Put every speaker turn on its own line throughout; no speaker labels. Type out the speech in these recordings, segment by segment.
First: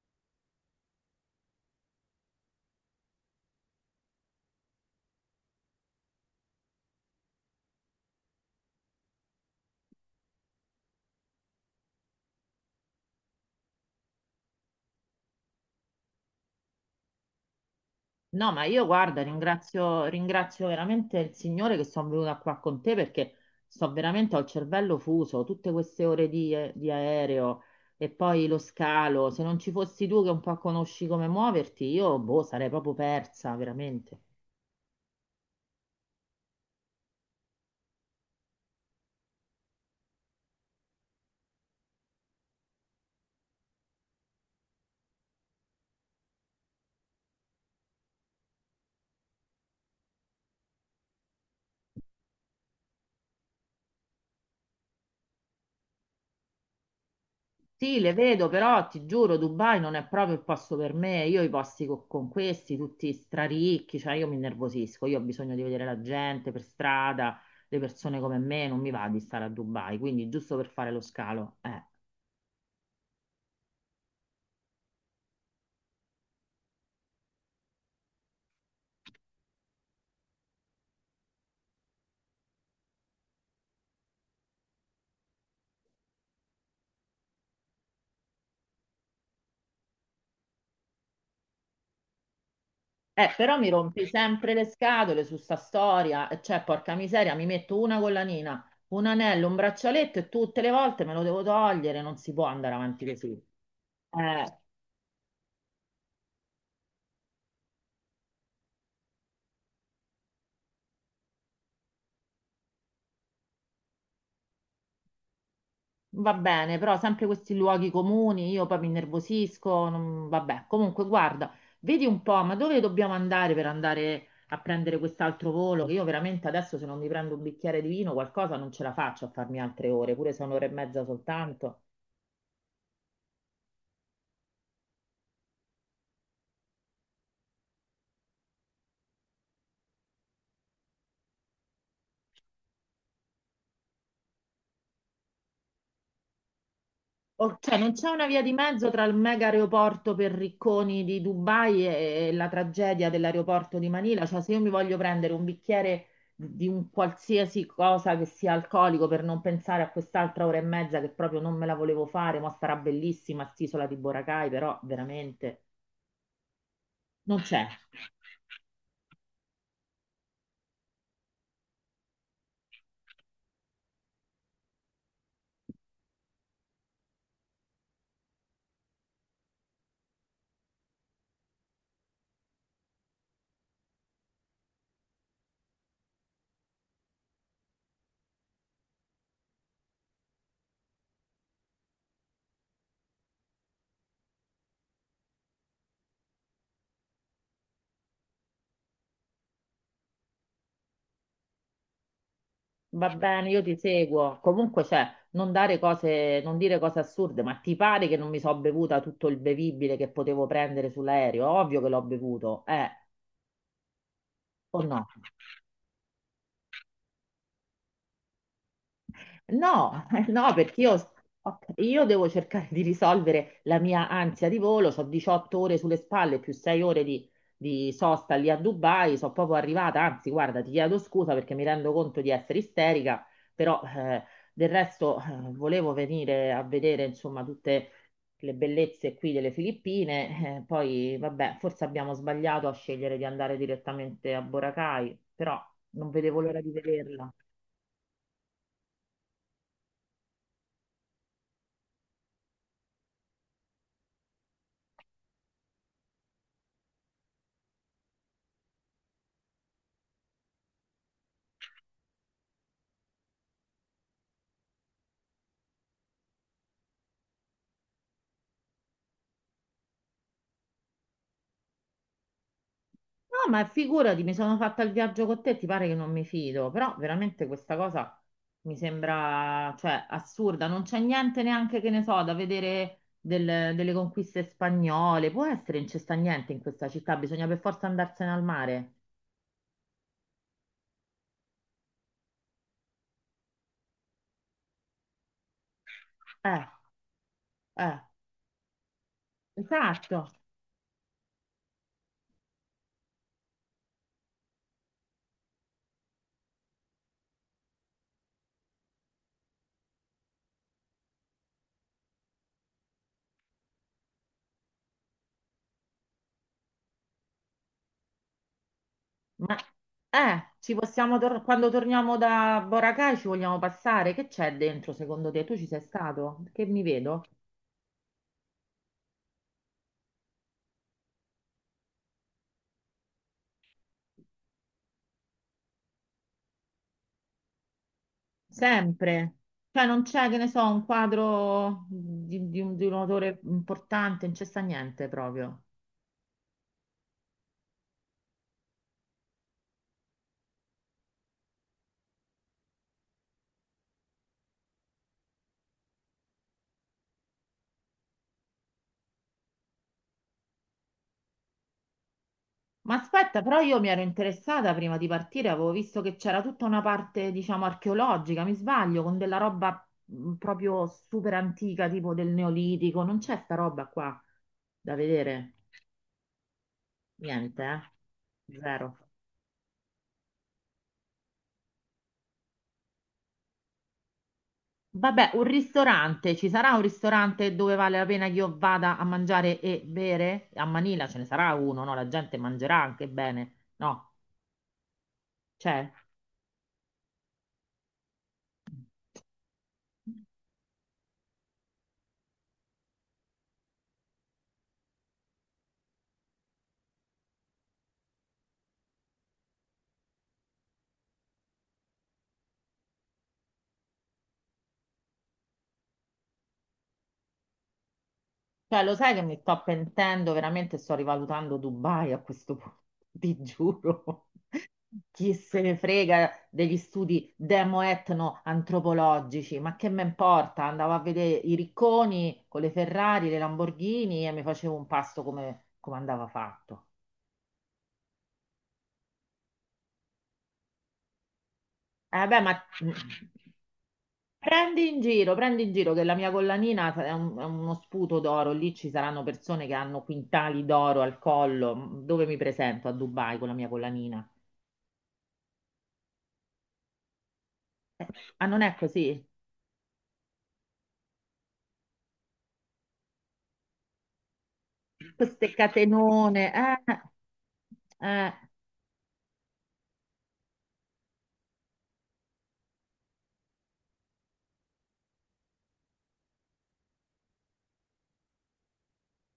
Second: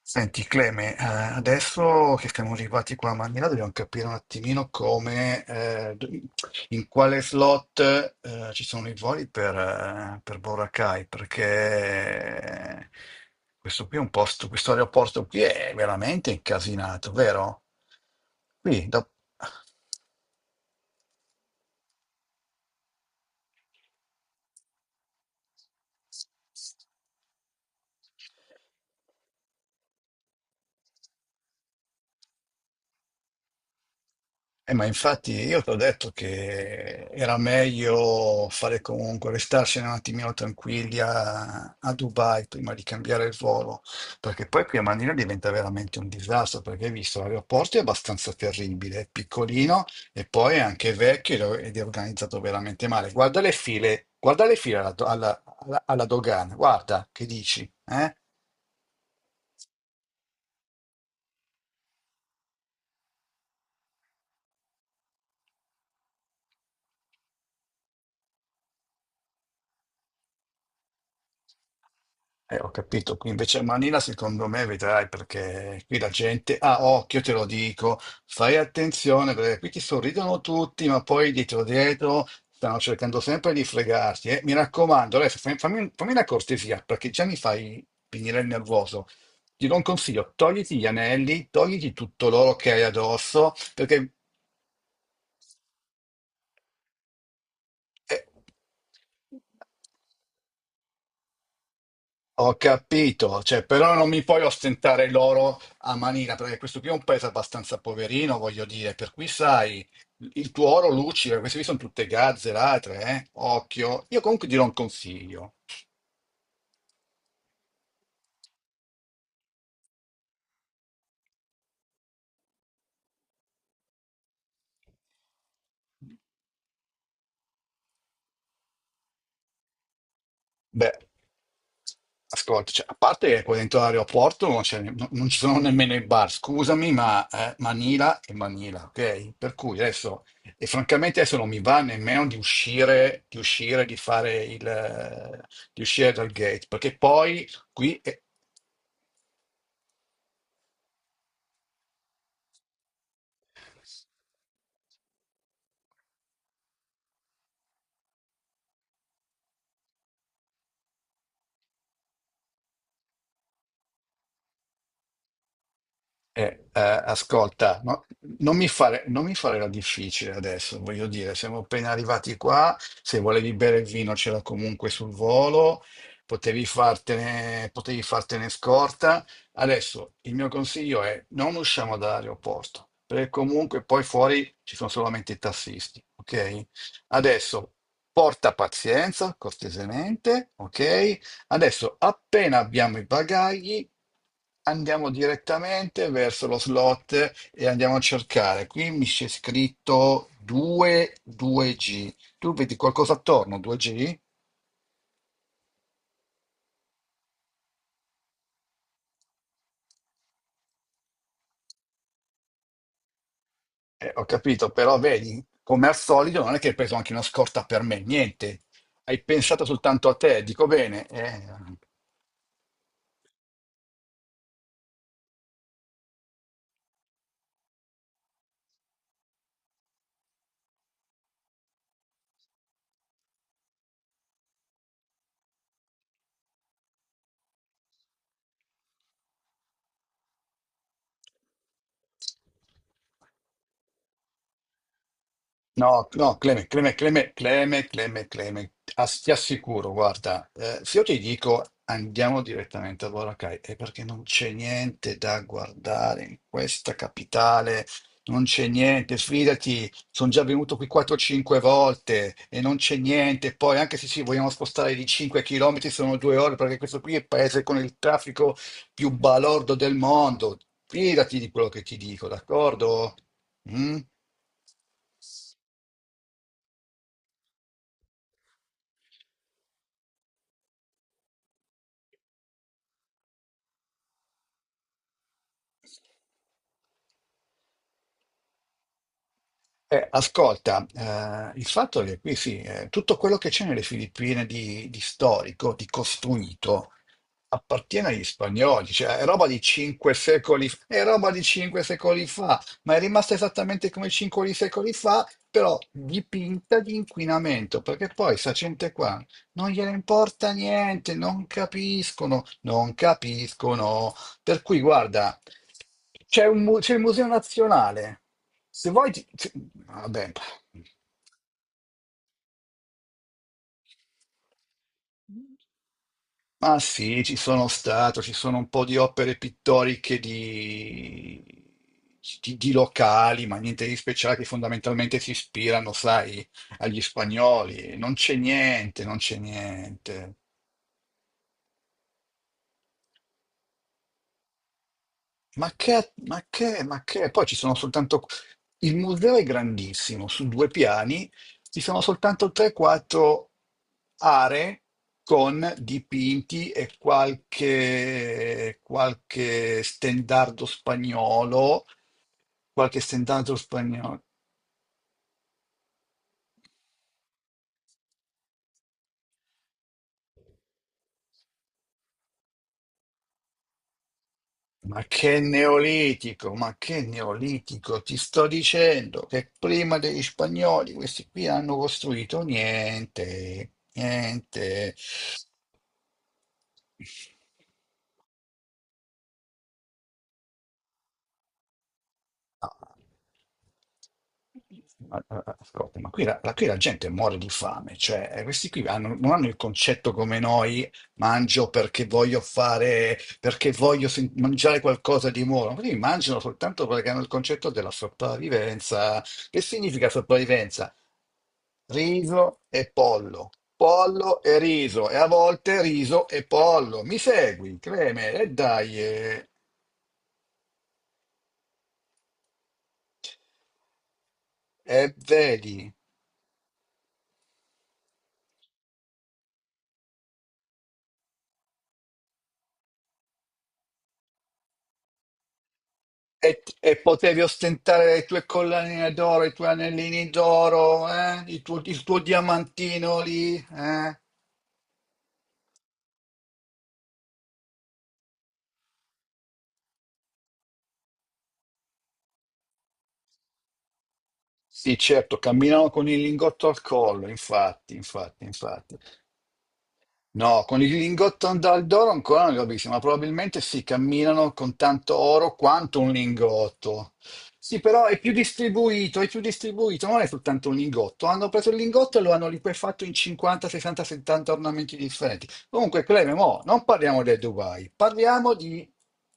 Senti Cleme, adesso che siamo arrivati qua a Manila dobbiamo capire un attimino come, in quale slot ci sono i voli per Boracay, perché questo qui è un posto, questo aeroporto qui è veramente incasinato, vero?
No, ma
Qui,
io
da...
guarda, ringrazio veramente il Signore che sono venuta qua con te perché sto veramente, ho il cervello fuso, tutte queste ore di di aereo e poi lo scalo. Se non ci fossi tu che un po' conosci come muoverti, io boh, sarei proprio persa, veramente.
Ma infatti io ti ho detto che era meglio fare comunque, restarsene un attimino tranquilli a Dubai prima di cambiare il volo, perché poi qui a Manino diventa veramente un disastro, perché hai visto l'aeroporto è abbastanza terribile, è piccolino e poi è anche vecchio ed è organizzato veramente male. Guarda le file alla, do- alla- alla- alla dogana, guarda che dici,
Sì, le
eh?
vedo, però ti giuro, Dubai non è proprio il posto per me. Io i posti con questi, tutti straricchi, cioè io mi innervosisco, io ho bisogno di vedere la gente per strada, le persone come me, non mi va di stare a Dubai, quindi giusto per fare lo scalo.
Ho capito, qui invece a Manila secondo me vedrai perché qui la gente, ah occhio te lo dico, fai attenzione perché qui ti sorridono tutti ma poi dietro dietro stanno cercando sempre di fregarti. Mi raccomando, adesso fammi, fammi una cortesia perché già mi fai venire il nervoso. Ti do un consiglio, togliti gli anelli, togliti tutto l'oro che hai
Eh,
addosso
però mi rompi
perché...
sempre le scatole su sta storia, e cioè porca miseria, mi metto una
eh,
collanina, un anello, un braccialetto e tutte le volte me lo devo togliere, non si può
Ho
andare avanti così.
capito, cioè, però non mi puoi
Eh,
ostentare l'oro a manina, perché questo qui è un paese abbastanza poverino, voglio dire, per cui sai, il tuo oro luccica, queste qui sono tutte gazze, latre, eh? Occhio. Io comunque dirò un consiglio.
Va bene, però sempre questi luoghi comuni, io poi mi innervosisco, vabbè. Comunque, guarda, vedi un po', ma dove dobbiamo andare per andare a prendere quest'altro volo? Che io veramente adesso se non mi prendo un bicchiere di vino, qualcosa non ce la faccio a farmi altre ore, pure se è un'ora e
Beh,
mezza soltanto.
ascolta, cioè, a parte che qua dentro l'aeroporto non, c'è- no- non ci sono nemmeno i bar, scusami, ma Manila è Manila, ok? Per cui adesso, e francamente adesso non mi va nemmeno di uscire, di uscire, di fare il, di uscire dal gate, perché poi
Cioè, non
qui
c'è
è-
una via di mezzo tra il mega aeroporto per ricconi di Dubai e la tragedia dell'aeroporto di Manila. Cioè, se io mi voglio prendere un bicchiere di un qualsiasi cosa che sia alcolico per non pensare a quest'altra ora e mezza che proprio non me la volevo fare, ma starà bellissima st'isola di Boracay, però veramente non c'è.
Ascolta, no- non mi fare la difficile adesso, voglio dire, siamo appena arrivati qua, se volevi bere il vino c'era comunque sul volo, potevi fartene scorta. Adesso il mio consiglio è non usciamo dall'aeroporto, perché comunque poi fuori ci sono solamente i tassisti, ok? Adesso porta pazienza, cortesemente, ok? Adesso, appena abbiamo i bagagli, andiamo direttamente verso lo slot e andiamo a cercare. Qui mi c'è scritto 2, 2G. Tu vedi
Va
qualcosa
bene,
attorno,
io ti
2G?
seguo. Comunque, cioè, non dare cose, non dire cose assurde, ma ti pare che non mi so bevuta tutto il bevibile che potevo prendere sull'aereo? Ovvio che l'ho bevuto, eh.
Ho capito,
O
però
no?
vedi, come al solito non è che hai preso anche una scorta per me, niente. Hai pensato
No,
soltanto a te,
no,
dico
perché
bene.
io, ok, io devo cercare di risolvere la mia ansia di volo, ho 18 ore sulle spalle più 6 ore di sosta lì a Dubai, sono proprio arrivata, anzi guarda, ti chiedo scusa perché mi rendo conto di essere isterica, però del resto volevo venire a vedere insomma tutte le bellezze qui delle Filippine, poi vabbè, forse abbiamo sbagliato a scegliere di andare direttamente a Boracay, però
No,
non
no,
vedevo l'ora
Cleme,
di
Cleme, Cleme,
vederla.
Cleme, Cleme, Cleme, ti assicuro, guarda, se io ti dico andiamo direttamente a Boracay, è perché non c'è niente da guardare in questa capitale, non c'è niente, fidati, sono già venuto qui 4-5 volte e non c'è niente, poi anche se ci vogliamo spostare di 5 km sono 2 ore, perché questo qui è il paese con il traffico più balordo del mondo, fidati di quello che ti dico, d'accordo?
No, ma
Mm?
figurati, mi sono fatta il viaggio con te, ti pare che non mi fido, però veramente questa cosa mi sembra, cioè, assurda, non c'è niente neanche che ne so da vedere delle conquiste spagnole, può essere, non c'è sta niente in questa città, bisogna per forza andarsene al mare.
Ascolta, il fatto è che qui sì, tutto quello che c'è nelle Filippine di storico, di
Eh,
costruito,
eh,
appartiene agli spagnoli, cioè è roba di cinque
esatto,
secoli, è roba di cinque secoli fa, ma è rimasta esattamente come 5 secoli fa, però dipinta di inquinamento, perché poi sta gente qua non gliene importa niente, non capiscono, non capiscono. Per cui, guarda, c'è il Museo Nazionale. Se vuoi,
ma
vabbè,
ci possiamo quando torniamo da Boracay ci vogliamo passare, che c'è dentro secondo te? Tu ci sei stato? Che
ma
mi
sì,
vedo?
ci sono stato, ci sono un po' di opere pittoriche di, di locali, ma niente di speciale, che fondamentalmente si ispirano, sai, agli spagnoli. Non c'è niente, non
Sempre.
c'è
Cioè non c'è,
niente.
che ne so, un quadro di un autore importante, non c'è sta niente proprio.
Ma che, ma che, ma che? Poi ci sono soltanto... Il museo è grandissimo, su due piani, ci sono soltanto 3-4 aree con dipinti e qualche stendardo spagnolo,
Ma
qualche
aspetta,
stendardo
però io mi ero
spagnolo.
interessata prima di partire, avevo visto che c'era tutta una parte, diciamo, archeologica, mi sbaglio, con della roba proprio super antica, tipo del Neolitico. Non c'è sta roba qua da vedere.
Ma che
Niente, eh?
neolitico, ti sto
Zero.
dicendo che prima degli spagnoli questi qui hanno costruito niente, niente.
Vabbè, un ristorante, ci sarà un ristorante dove vale la pena che io vada a mangiare e bere? A Manila ce ne sarà uno, no? La gente mangerà
Ah,
anche bene, no? C'è?
ascolta, ma qui qui la gente muore di fame, cioè questi qui non hanno il concetto come noi, mangio perché voglio mangiare qualcosa di buono, quindi mangiano soltanto perché hanno il concetto della sopravvivenza. Che significa sopravvivenza? Riso e pollo, pollo e riso, e a volte riso e pollo. Mi segui, Creme? E
Cioè, lo
dai,
sai che mi sto pentendo, veramente sto rivalutando Dubai a questo punto, ti giuro.
e
Chi se
vedi.
ne frega degli studi demo-etno-antropologici, ma che me importa? Andavo a vedere i ricconi con le Ferrari, le Lamborghini e mi facevo un pasto come, come andava
E,
fatto.
e potevi ostentare le tue collanine d'oro, i tuoi anellini d'oro, eh? Il tuo
Eh beh, ma mm,
diamantino lì, eh?
prendi in giro che la mia collanina è, è uno sputo d'oro. Lì ci saranno persone che hanno quintali d'oro al collo. Mm, dove mi presento a Dubai con la mia collanina?
Sì, certo, camminavo con il lingotto al collo, infatti,
Eh,
infatti,
ah, non è
infatti.
così?
No, con il lingotto dal d'oro ancora non li ho visti, ma probabilmente si camminano con tanto
Queste
oro quanto un
catenone.
lingotto. Sì, però
Eh.
è più distribuito, non è soltanto un lingotto. Hanno preso il lingotto e lo hanno liquefatto in 50, 60, 70 ornamenti differenti. Comunque, Cleme, mo, non parliamo del Dubai, parliamo di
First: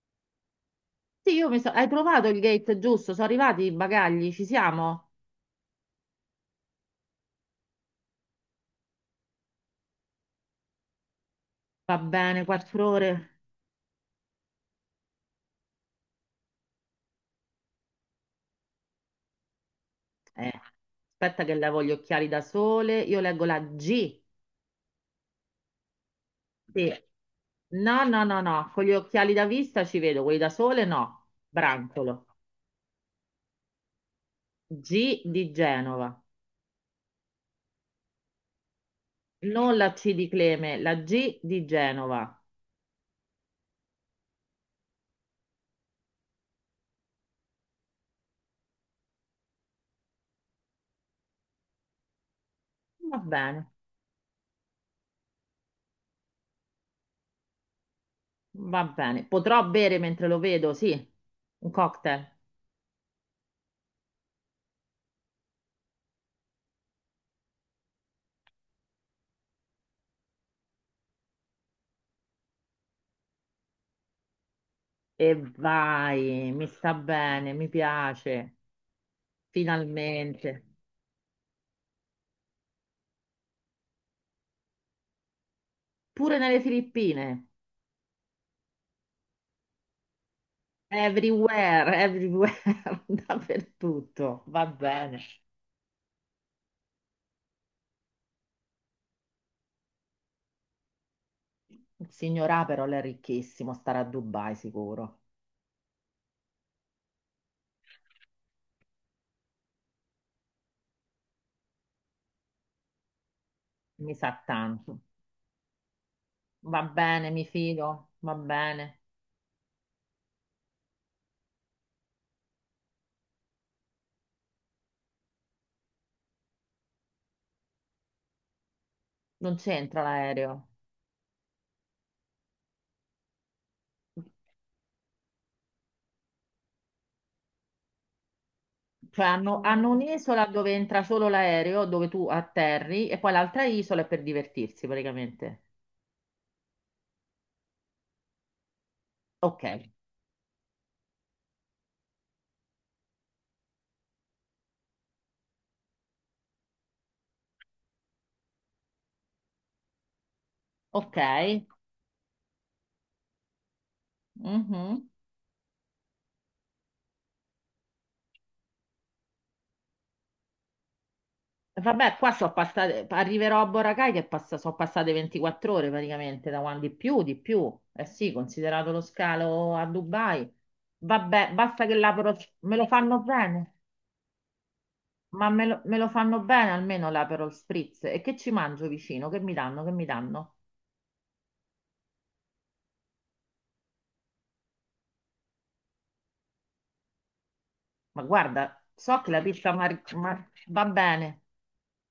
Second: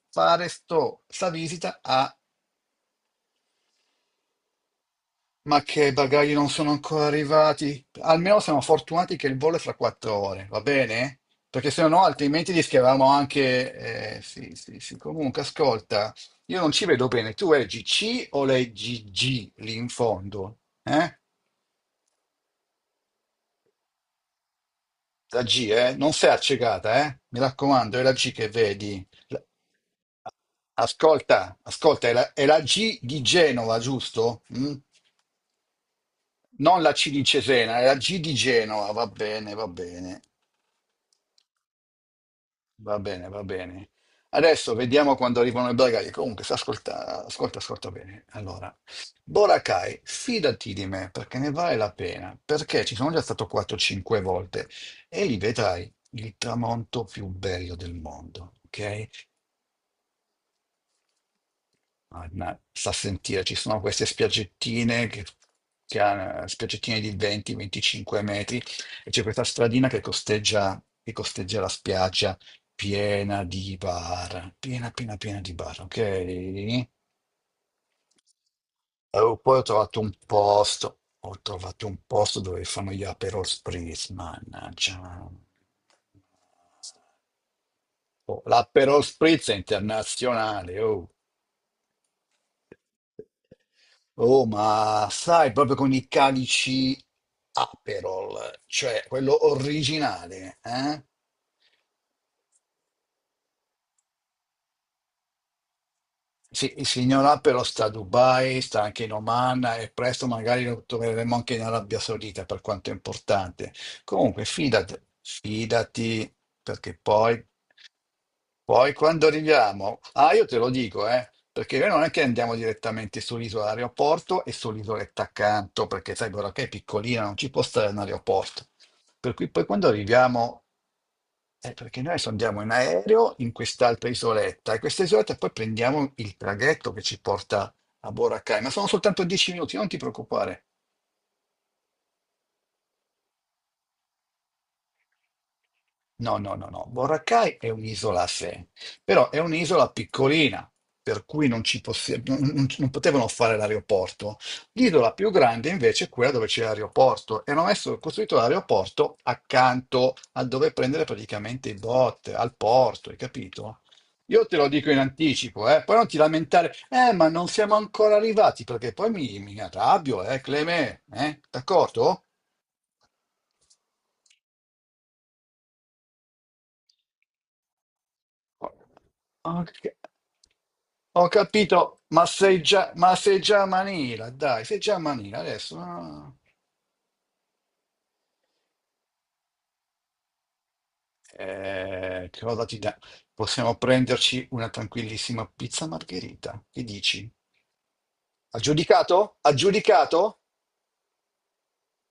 fare sta
Sì, io mi so...
visita
Hai
a
trovato il gate giusto? Sono arrivati i bagagli? Ci siamo?
Ma che i bagagli non sono ancora arrivati? Almeno siamo fortunati che il volo è fra 4 ore, va bene? Perché se
Va
no,
bene,
altrimenti
quattro
rischiavamo
ore.
anche. Sì, sì, sì. Comunque, ascolta, io non ci vedo bene. Tu leggi C o leggi G lì in
Eh,
fondo? Eh?
aspetta che levo gli occhiali da sole. Io leggo la G.
La G, eh? Non sei
Sì.
accecata, eh? Mi raccomando, è
No,
la
no,
G
no,
che
no, con gli
vedi.
occhiali da vista ci vedo, quelli da sole no.
Ascolta, ascolta, è
Brantolo.
la, è la G di Genova, giusto? Mm?
G di Genova.
Non la C di Cesena, è la G di Genova, va bene, va
Non la C
bene.
di Cleme, la G di Genova.
Va bene, va bene. Adesso vediamo quando arrivano i bagagli. Comunque, sta ascolta, ascolta, ascolta bene. Allora, Boracay, fidati di me perché ne vale la pena, perché ci sono
Va
già stato
bene,
4-5 volte e lì vedrai il tramonto più bello del mondo,
va
ok?
bene. Potrò bere mentre lo vedo, sì, un cocktail.
Anna, sta a sentire, ci sono queste spiaggettine che, spiaggettine di 20-25 metri e c'è questa stradina che costeggia la spiaggia piena di bar, piena, piena,
E
piena di bar, ok?
vai, mi
E
sta bene, mi piace,
poi ho trovato un
finalmente.
posto, ho trovato un posto dove fanno gli Aperol Spritz, mannaggia.
Pure nelle Filippine,
Oh, l'Aperol Spritz è internazionale, oh.
everywhere, everywhere, dappertutto,
Oh,
va
ma
bene.
stai proprio con i calici Aperol, cioè quello originale, eh?
Il signor A però lei è ricchissimo, starà a Dubai sicuro.
Sì, il signor Aperol sta a Dubai, sta anche in Oman e presto magari lo troveremo anche in Arabia Saudita, per quanto è importante.
Mi sa
Comunque,
tanto.
fidati, fidati,
Va
perché
bene,
poi
mi fido, va
Poi
bene.
quando arriviamo, ah, io te lo dico, perché noi non è che andiamo direttamente sull'isola aeroporto e sull'isoletta accanto, perché sai, però che è piccolina, non ci può stare un aeroporto. Per cui
Non
poi quando
c'entra l'aereo.
arriviamo, perché noi adesso andiamo in aereo in quest'altra isoletta, e questa isoletta poi prendiamo il traghetto che ci porta a Boracay, ma sono soltanto
Cioè
10
hanno,
minuti, non
hanno
ti
un'isola
preoccupare.
dove entra solo l'aereo, dove tu atterri, e poi l'altra isola è per divertirsi praticamente.
No, no, no, no. Boracay è un'isola a sé, però è
Ok,
un'isola piccolina, per cui non, ci possi- non- non- non potevano fare l'aeroporto. L'isola più grande invece è quella dove c'è l'aeroporto e hanno messo, costruito l'aeroporto accanto a dove prendere
ok.
praticamente i bot, al porto, hai capito? Io te lo dico in
Mhm.
anticipo, eh? Poi non ti lamentare, ma non siamo ancora arrivati, perché poi mi arrabbio, Cleme, eh?
Vabbè,
D'accordo?
qua so passate, arriverò a Boracay che passa, sono passate 24 ore praticamente da quando di più, di più. Eh sì, considerato lo scalo
Ok.
a Dubai.
Ho
Vabbè, basta che
capito,
l'Aperol me lo
ma
fanno
sei già a
bene,
Manila, dai, sei già a Manila
ma
adesso. No?
me
no,
lo
no.
fanno bene almeno l'Aperol Spritz. E che ci mangio vicino? Che mi danno? Che mi danno?
Che cosa ti dà? Possiamo prenderci una tranquillissima pizza margherita. Che dici?
Ma guarda, so che
Aggiudicato?
la
Aggiudicato?
va bene.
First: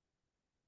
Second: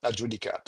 Aggiudicato.